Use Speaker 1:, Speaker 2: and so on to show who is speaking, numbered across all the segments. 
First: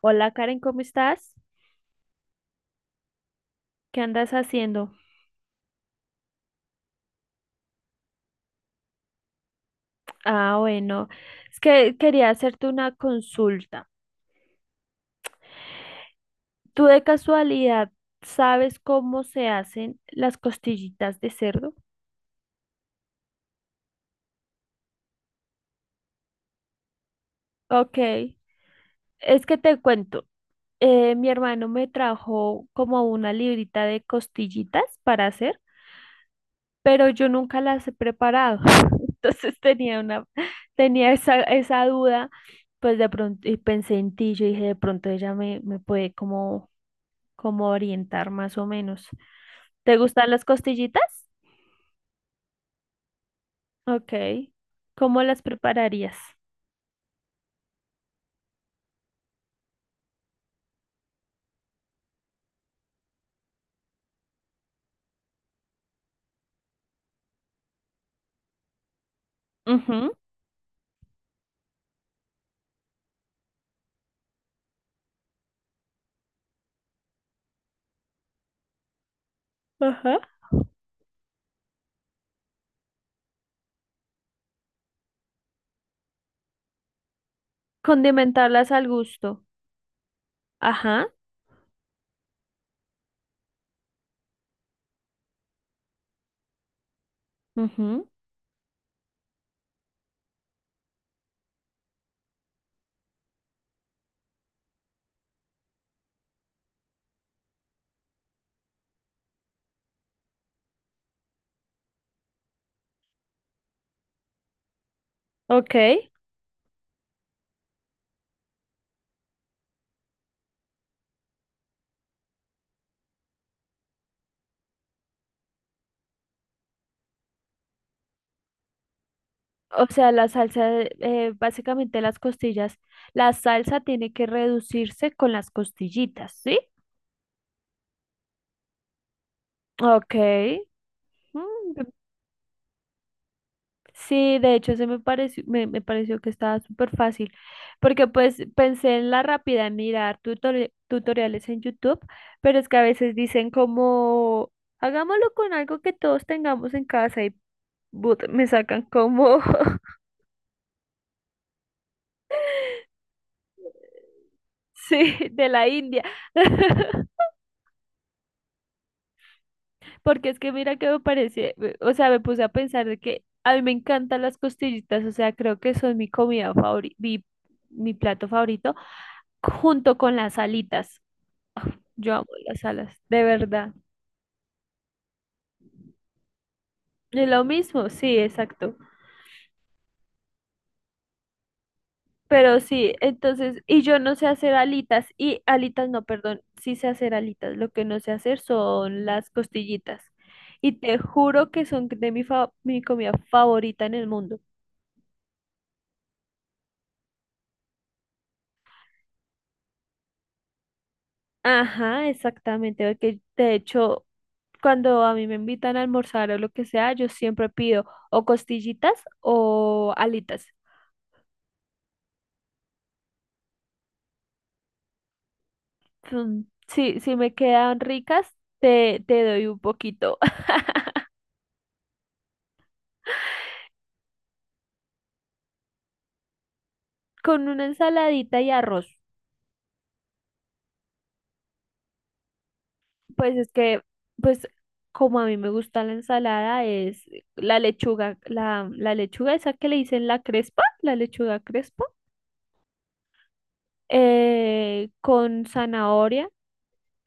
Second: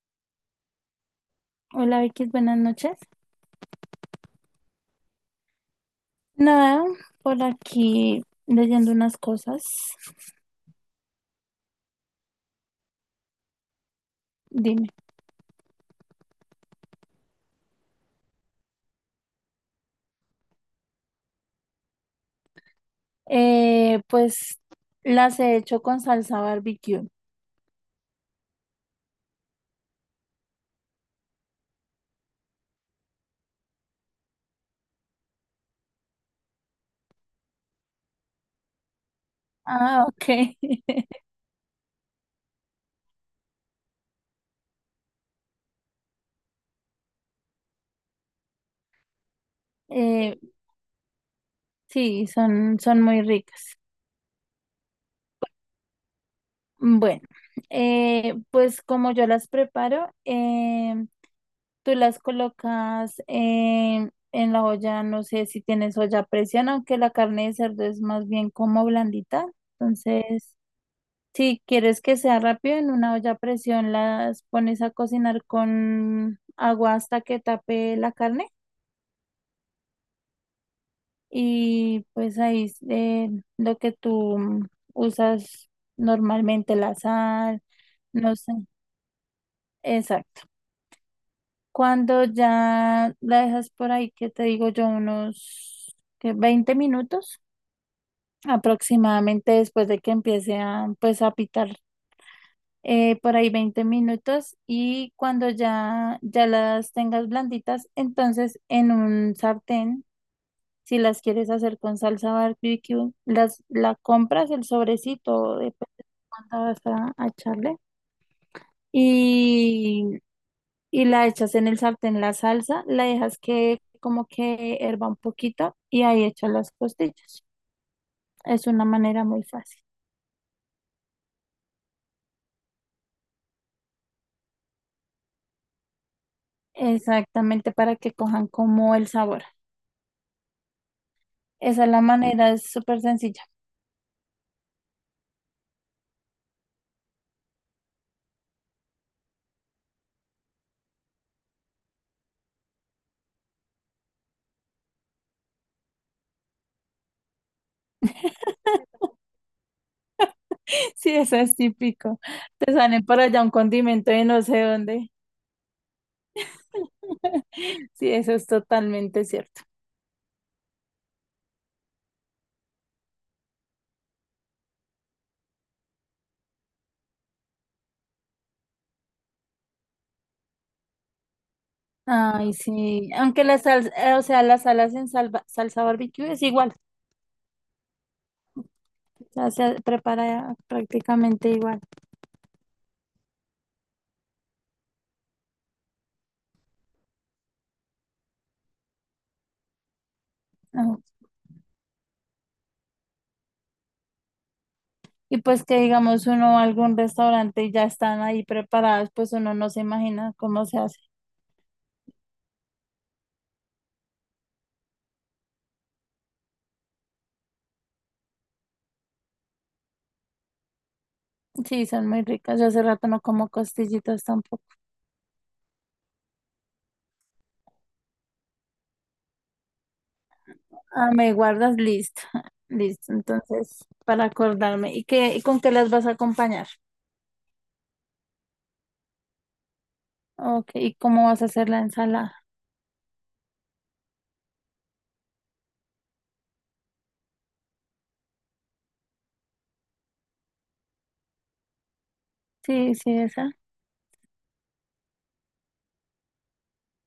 Speaker 1: Hola Karen, ¿cómo estás?
Speaker 2: Hola Vicky, buenas noches.
Speaker 1: ¿Qué andas haciendo?
Speaker 2: Nada, por aquí leyendo unas cosas.
Speaker 1: Ah, bueno, es que quería hacerte una consulta.
Speaker 2: Dime.
Speaker 1: ¿Tú de casualidad sabes cómo se hacen las costillitas de cerdo?
Speaker 2: Pues las he hecho con salsa barbecue.
Speaker 1: Ok, es que te cuento. Mi hermano me trajo como una librita de costillitas para hacer, pero yo nunca las he preparado. Entonces tenía
Speaker 2: Ah,
Speaker 1: una,
Speaker 2: ok.
Speaker 1: tenía esa duda, pues de pronto, y pensé en ti, yo dije, de pronto ella me puede como como orientar más o menos. ¿Te gustan
Speaker 2: Eh,
Speaker 1: las costillitas?
Speaker 2: sí, son muy ricas.
Speaker 1: Ok. ¿Cómo las prepararías?
Speaker 2: Bueno, pues como yo las preparo, tú las colocas en la olla, no sé si tienes olla a presión, aunque la carne de cerdo es más bien como blandita.
Speaker 1: Ujú.
Speaker 2: Entonces. Si quieres que sea rápido, en una olla a presión las pones a cocinar con agua hasta que tape la carne,
Speaker 1: Ajá.
Speaker 2: y pues ahí lo que tú usas normalmente, la sal, no sé,
Speaker 1: Condimentarlas al gusto.
Speaker 2: exacto.
Speaker 1: Ajá.
Speaker 2: Cuando ya la dejas por ahí, que te digo yo, unos ¿qué?, 20 minutos
Speaker 1: Ujú.
Speaker 2: aproximadamente después de que empiece a pues a pitar, por ahí 20 minutos, y cuando ya las tengas blanditas, entonces en un sartén, si las quieres hacer con salsa barbecue, las, la compras el sobrecito, depende
Speaker 1: Ok.
Speaker 2: de cuánta vas a echarle y, y la echas en el sartén la salsa, la dejas que como que herva un poquito y ahí echas las costillas. Es una manera muy fácil.
Speaker 1: O sea, la salsa, básicamente las costillas, la salsa tiene que reducirse con las costillitas, ¿sí?
Speaker 2: Exactamente, para que cojan como el sabor.
Speaker 1: Ok.
Speaker 2: Esa es
Speaker 1: Mm.
Speaker 2: la manera, es súper sencilla.
Speaker 1: Sí, de hecho, se me pareció, me pareció que estaba súper fácil, porque pues pensé en la rápida, en mirar tutoriales en YouTube, pero es que a veces dicen como, hagámoslo con algo que todos tengamos en casa y but, me sacan como,
Speaker 2: Sí, eso es típico. Te salen por allá un condimento de no sé dónde.
Speaker 1: sí, de la India.
Speaker 2: Sí, eso es totalmente cierto.
Speaker 1: Porque es que mira que me parece, o sea, me puse a pensar de que a mí me encantan las costillitas, o sea, creo que son mi comida favorita, mi plato favorito, junto con las alitas. Yo amo
Speaker 2: Ay,
Speaker 1: las alas,
Speaker 2: sí.
Speaker 1: de
Speaker 2: Aunque la
Speaker 1: verdad.
Speaker 2: salsa, o sea, las salas en salsa barbecue es igual.
Speaker 1: Es lo mismo, sí, exacto.
Speaker 2: O sea, se prepara prácticamente igual.
Speaker 1: Pero sí, entonces, y yo no sé hacer alitas, y alitas no, perdón, sí sé hacer alitas. Lo que no sé hacer son las costillitas. Y te
Speaker 2: Ajá.
Speaker 1: juro que son de mi comida favorita en el mundo.
Speaker 2: Y pues que digamos uno va a algún restaurante y ya están ahí preparadas, pues uno no se imagina cómo se hace.
Speaker 1: Ajá, exactamente. Porque de hecho, cuando a mí me invitan a almorzar o lo que sea, yo siempre pido o costillitas o alitas.
Speaker 2: Sí, son muy ricas. Yo hace rato no como costillitas tampoco.
Speaker 1: Mm, sí, si me quedan ricas, te doy un poquito.
Speaker 2: Ah, me guardas, listo. Listo, entonces, para acordarme. ¿Y qué, y con qué las vas a acompañar?
Speaker 1: Con una ensaladita y arroz.
Speaker 2: Ok, ¿y cómo vas a hacer la ensalada?
Speaker 1: Pues es que, pues como a mí me gusta la ensalada, es la lechuga, la lechuga esa que le dicen la crespa, la lechuga crespa,
Speaker 2: Sí, sí, esa.
Speaker 1: con zanahoria,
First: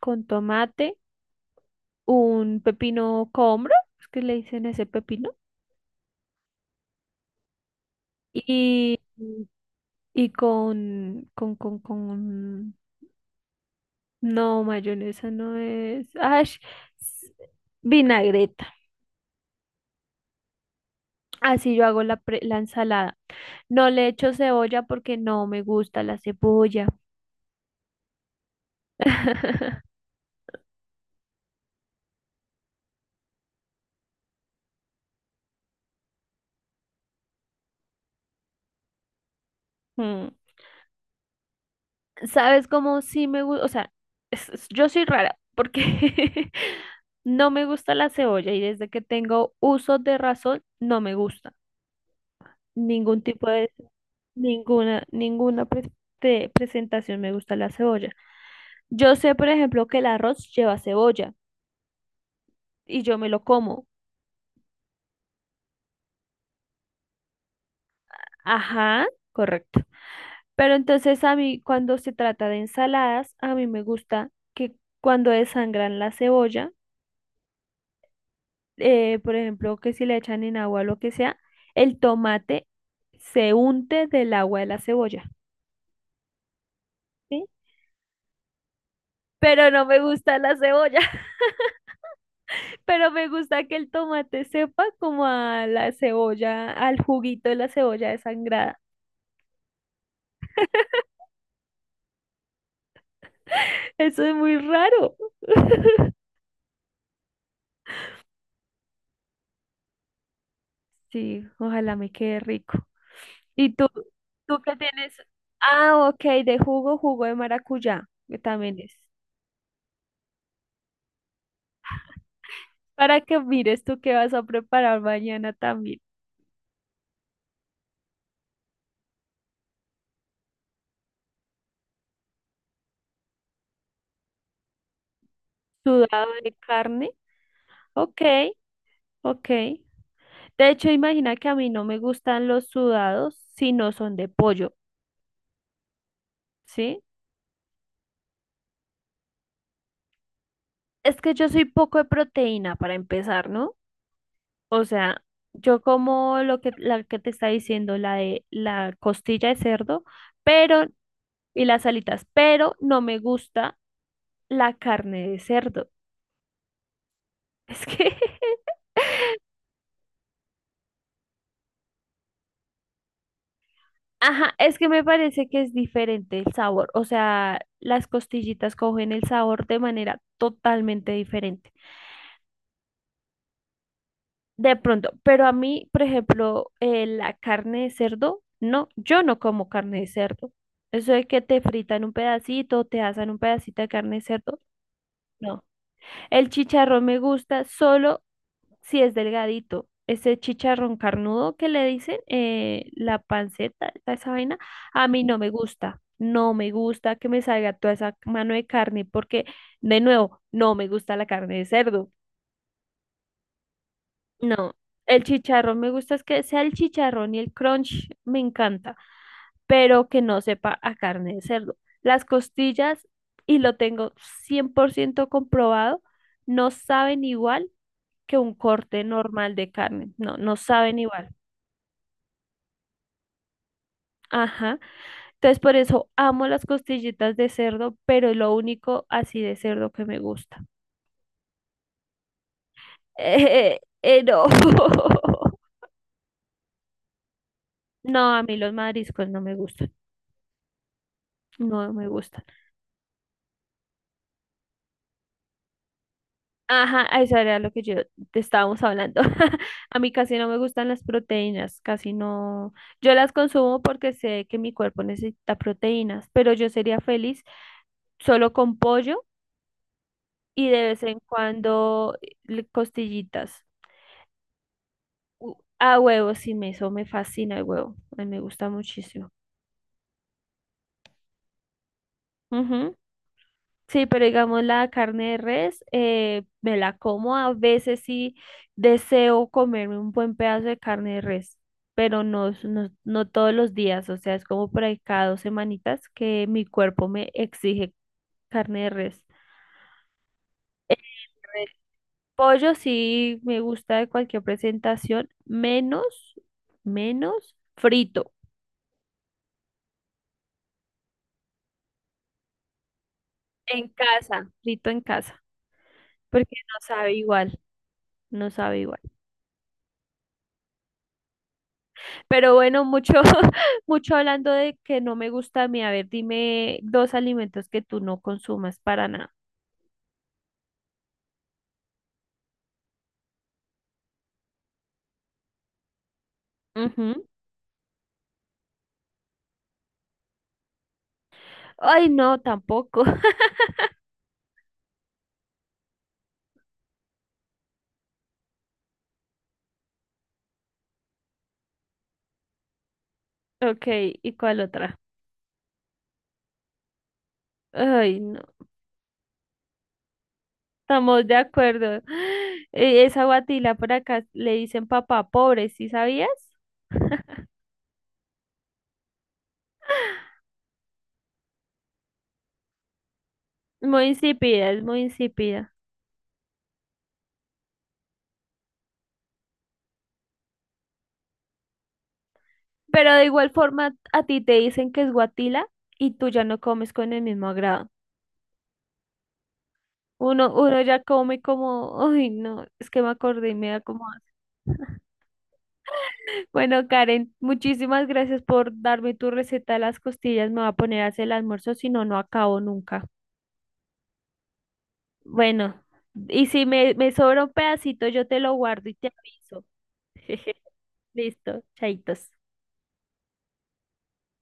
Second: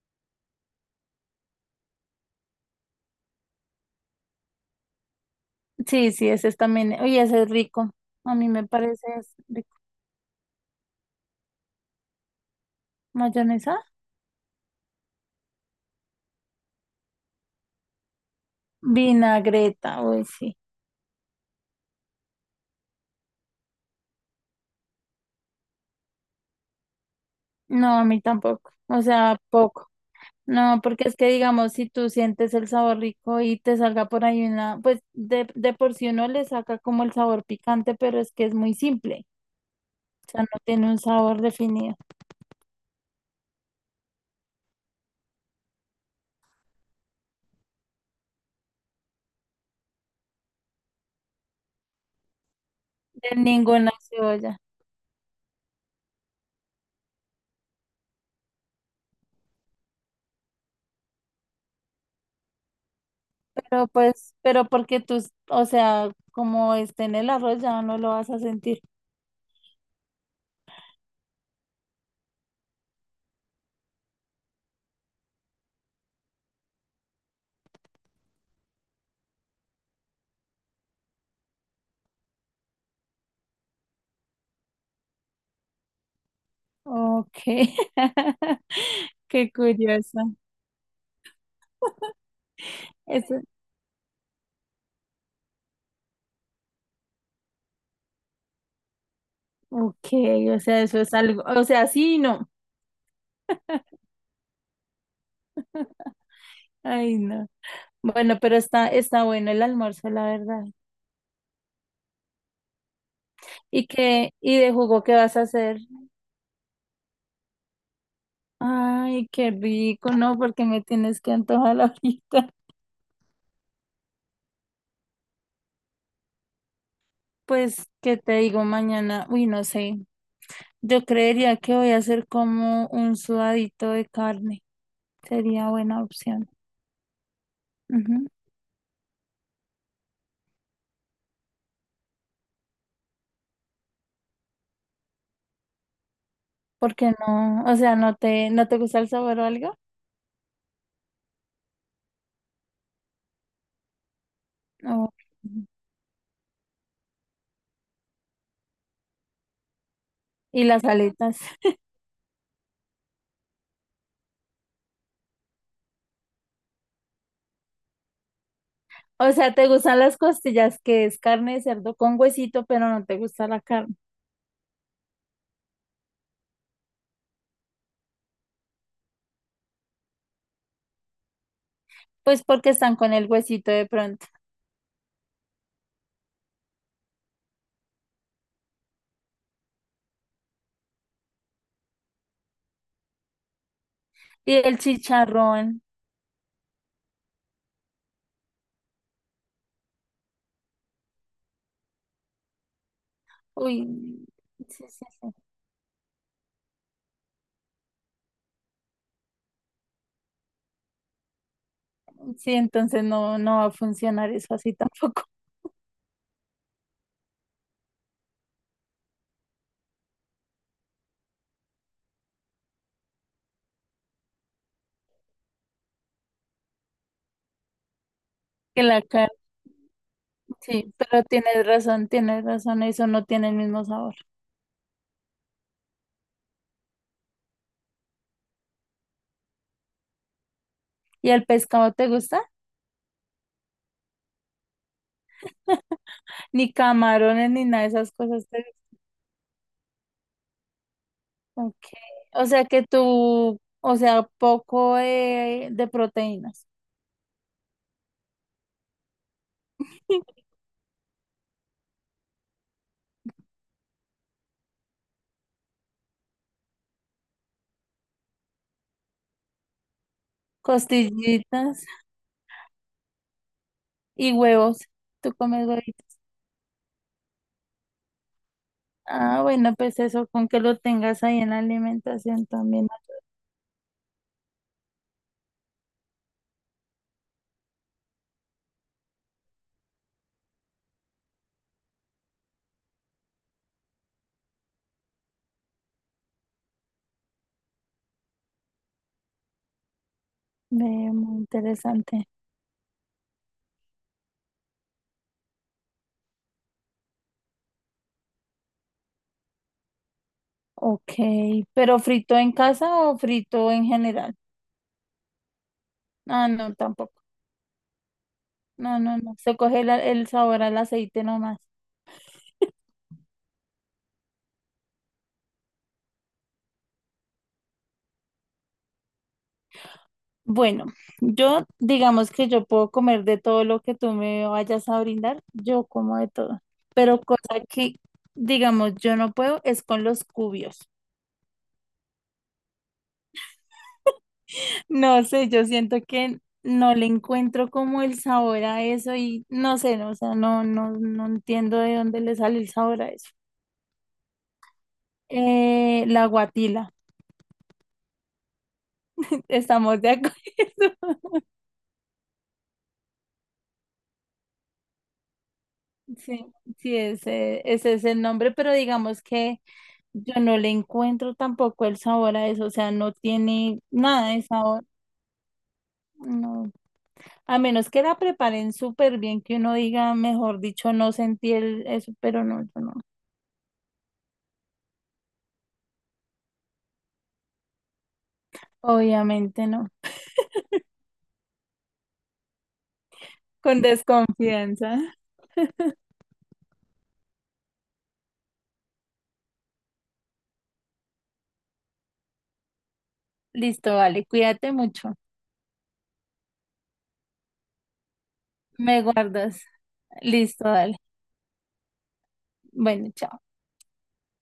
Speaker 1: con tomate, un pepino combro, es que le dicen ese pepino,
Speaker 2: Sí, sí, esa es también. Oye, ese es rico. A mí me
Speaker 1: y,
Speaker 2: parece es rico.
Speaker 1: y con
Speaker 2: ¿Mayonesa?
Speaker 1: no, mayonesa no es. Vinagreta.
Speaker 2: Vinagreta, uy, sí.
Speaker 1: Así yo hago la ensalada. No le echo cebolla porque no me gusta la cebolla.
Speaker 2: No, a mí tampoco. O sea, poco. No, porque es que digamos, si tú sientes el sabor rico y te salga por ahí una, pues de por sí uno le saca como el sabor picante, pero es que es muy simple.
Speaker 1: Mm.
Speaker 2: O sea, no tiene un sabor definido.
Speaker 1: ¿Sabes cómo sí me gusta? O sea, yo soy rara porque no me gusta la cebolla y desde que tengo uso de razón no me gusta. Ningún
Speaker 2: De
Speaker 1: tipo de,
Speaker 2: ninguna cebolla.
Speaker 1: ninguna, ninguna pre- de presentación me gusta la cebolla. Yo sé, por ejemplo, que el arroz lleva cebolla y yo me lo como.
Speaker 2: Pero pues, pero porque tú, o sea, como esté en el arroz ya no lo vas a sentir.
Speaker 1: Ajá, correcto. Pero entonces a mí, cuando se trata de ensaladas, a mí me gusta que cuando desangran la cebolla, por ejemplo, que si le echan en agua o lo que sea, el tomate se unte del agua de la cebolla,
Speaker 2: Ok.
Speaker 1: ¿sí?
Speaker 2: Qué
Speaker 1: Pero no me
Speaker 2: curioso.
Speaker 1: gusta la cebolla. Pero me
Speaker 2: Eso,
Speaker 1: gusta que el tomate sepa como a la cebolla, al juguito de la cebolla desangrada.
Speaker 2: ok, o sea, eso es algo, o sea, sí y no.
Speaker 1: Eso es muy raro.
Speaker 2: Ay, no. Bueno, pero está bueno el almuerzo, la verdad.
Speaker 1: Sí, ojalá me quede rico. ¿Y
Speaker 2: ¿Y qué, y
Speaker 1: tú
Speaker 2: de
Speaker 1: qué
Speaker 2: jugo qué
Speaker 1: tienes?
Speaker 2: vas a hacer?
Speaker 1: Ah, ok, de jugo, jugo de maracuyá, que también es.
Speaker 2: Ay, qué rico, no, porque me tienes que antojar ahorita.
Speaker 1: Para que mires tú qué vas a preparar mañana también.
Speaker 2: Pues, ¿qué te digo mañana? Uy, no sé. Yo creería que voy a hacer como un sudadito de carne. Sería buena
Speaker 1: Sudado
Speaker 2: opción.
Speaker 1: de carne. Ok,
Speaker 2: Ujú.
Speaker 1: ok. De hecho, imagina que a mí no me gustan los sudados si no son de pollo, ¿sí?
Speaker 2: Porque no, o sea, no te gusta el sabor o algo.
Speaker 1: Es que yo soy poco de proteína para empezar, ¿no? O
Speaker 2: O-
Speaker 1: sea, yo como lo que la que te está diciendo, la de la costilla de cerdo,
Speaker 2: Y las
Speaker 1: pero
Speaker 2: aletas.
Speaker 1: y las alitas, pero no me gusta la carne de cerdo. Es que
Speaker 2: O sea, te gustan las costillas, que es carne de cerdo con huesito, pero no te gusta la carne.
Speaker 1: ajá, es que me parece que es diferente el sabor, o sea, las costillitas cogen el sabor de manera totalmente diferente.
Speaker 2: Pues porque están con el huesito de pronto.
Speaker 1: De pronto, pero a mí, por ejemplo, la carne de cerdo, no, yo no como carne de cerdo. Eso de que te fritan un pedacito, te asan un pedacito de carne de
Speaker 2: Y
Speaker 1: cerdo,
Speaker 2: el
Speaker 1: no.
Speaker 2: chicharrón.
Speaker 1: El chicharrón me gusta solo si es delgadito. Ese chicharrón carnudo que le dicen, la panceta, toda
Speaker 2: Uy,
Speaker 1: esa vaina,
Speaker 2: sí, sí,
Speaker 1: a mí
Speaker 2: sí.
Speaker 1: no me gusta. No me gusta que me salga toda esa mano de carne porque, de nuevo, no me gusta la carne de cerdo.
Speaker 2: Sí, entonces no, no va a funcionar eso así
Speaker 1: No,
Speaker 2: tampoco.
Speaker 1: el chicharrón me gusta es que sea el chicharrón y el crunch me encanta, pero que no sepa a carne de cerdo. Las costillas, y lo tengo 100% comprobado, no saben igual que un
Speaker 2: Que la
Speaker 1: corte
Speaker 2: carne.
Speaker 1: normal de carne. No, no
Speaker 2: Sí,
Speaker 1: saben
Speaker 2: pero
Speaker 1: igual.
Speaker 2: tienes razón, eso no tiene el mismo sabor.
Speaker 1: Ajá. Entonces por eso amo las costillitas de cerdo, pero es lo único así de cerdo que me gusta.
Speaker 2: ¿Y el pescado te gusta?
Speaker 1: No.
Speaker 2: Ni camarones, ni nada de esas
Speaker 1: No, a
Speaker 2: cosas
Speaker 1: mí
Speaker 2: te.
Speaker 1: los mariscos no me gustan.
Speaker 2: Ok.
Speaker 1: No me gustan.
Speaker 2: O sea que tú, o sea, poco de proteínas.
Speaker 1: Ajá, a eso era lo que yo te estábamos hablando. A mí casi no me gustan las proteínas, casi no. Yo las consumo porque sé que mi cuerpo necesita proteínas, pero yo sería feliz solo con pollo y de vez en
Speaker 2: Costillitas
Speaker 1: cuando costillitas.
Speaker 2: y huevos. Tú
Speaker 1: U-
Speaker 2: comes
Speaker 1: A
Speaker 2: huevitos.
Speaker 1: huevo, sí, eso me fascina el huevo. A mí me gusta muchísimo.
Speaker 2: Ah, bueno, pues eso, con que lo tengas ahí en la alimentación también.
Speaker 1: Sí, pero digamos la carne de res, me la como a veces sí deseo comerme un buen pedazo de carne de res, pero no, no, no todos los días, o sea, es como por ahí cada dos semanitas que mi cuerpo me exige carne de res.
Speaker 2: Ve, muy interesante.
Speaker 1: Pollo sí me gusta de cualquier presentación, menos
Speaker 2: Ok, ¿pero frito en casa o frito en general?
Speaker 1: frito en casa,
Speaker 2: Ah,
Speaker 1: porque
Speaker 2: no,
Speaker 1: no sabe
Speaker 2: tampoco.
Speaker 1: igual, no sabe
Speaker 2: No,
Speaker 1: igual.
Speaker 2: no, no. Se coge el sabor al aceite nomás.
Speaker 1: Pero bueno, mucho, mucho hablando de que no me gusta a mí. A ver, dime dos alimentos que tú no consumas para nada.
Speaker 2: Bueno, yo digamos que yo puedo comer de todo lo que tú me vayas a brindar, yo como de todo. Pero
Speaker 1: Ujú.
Speaker 2: cosa que, digamos, yo no puedo es con los cubios.
Speaker 1: Ay, no, tampoco.
Speaker 2: No sé, yo siento que no le encuentro como el sabor a eso y no sé, no, o sea, no, no, no entiendo de dónde le sale el sabor a eso.
Speaker 1: Ok, ¿y cuál otra?
Speaker 2: La guatila.
Speaker 1: Ay, no,
Speaker 2: Estamos de acuerdo.
Speaker 1: estamos de acuerdo. Esa guatila por acá le dicen papá pobre, ¿sí sabías?
Speaker 2: Sí, sí, ese es el nombre, pero digamos que yo no le encuentro tampoco el sabor a eso, o sea, no tiene
Speaker 1: Muy
Speaker 2: nada de
Speaker 1: insípida, es
Speaker 2: sabor,
Speaker 1: muy insípida.
Speaker 2: no. A menos que la preparen súper bien, que uno diga, mejor dicho, no sentí el, eso, pero no, yo no.
Speaker 1: Pero de igual forma, a ti te dicen que es guatila y tú ya no comes con el mismo agrado.
Speaker 2: Obviamente no.
Speaker 1: Uno ya come como, ay, no, es que me acordé y me
Speaker 2: Con
Speaker 1: da como... asco.
Speaker 2: desconfianza.
Speaker 1: Bueno, Karen, muchísimas gracias por darme tu receta de las costillas. Me voy a poner a hacer el almuerzo, si no, no acabo nunca.
Speaker 2: Listo, vale, cuídate mucho.
Speaker 1: Bueno, y si me sobra un pedacito, yo te lo guardo y
Speaker 2: Me
Speaker 1: te
Speaker 2: guardas.
Speaker 1: aviso.
Speaker 2: Listo, dale.
Speaker 1: Listo, chaitos.
Speaker 2: Bueno, chao.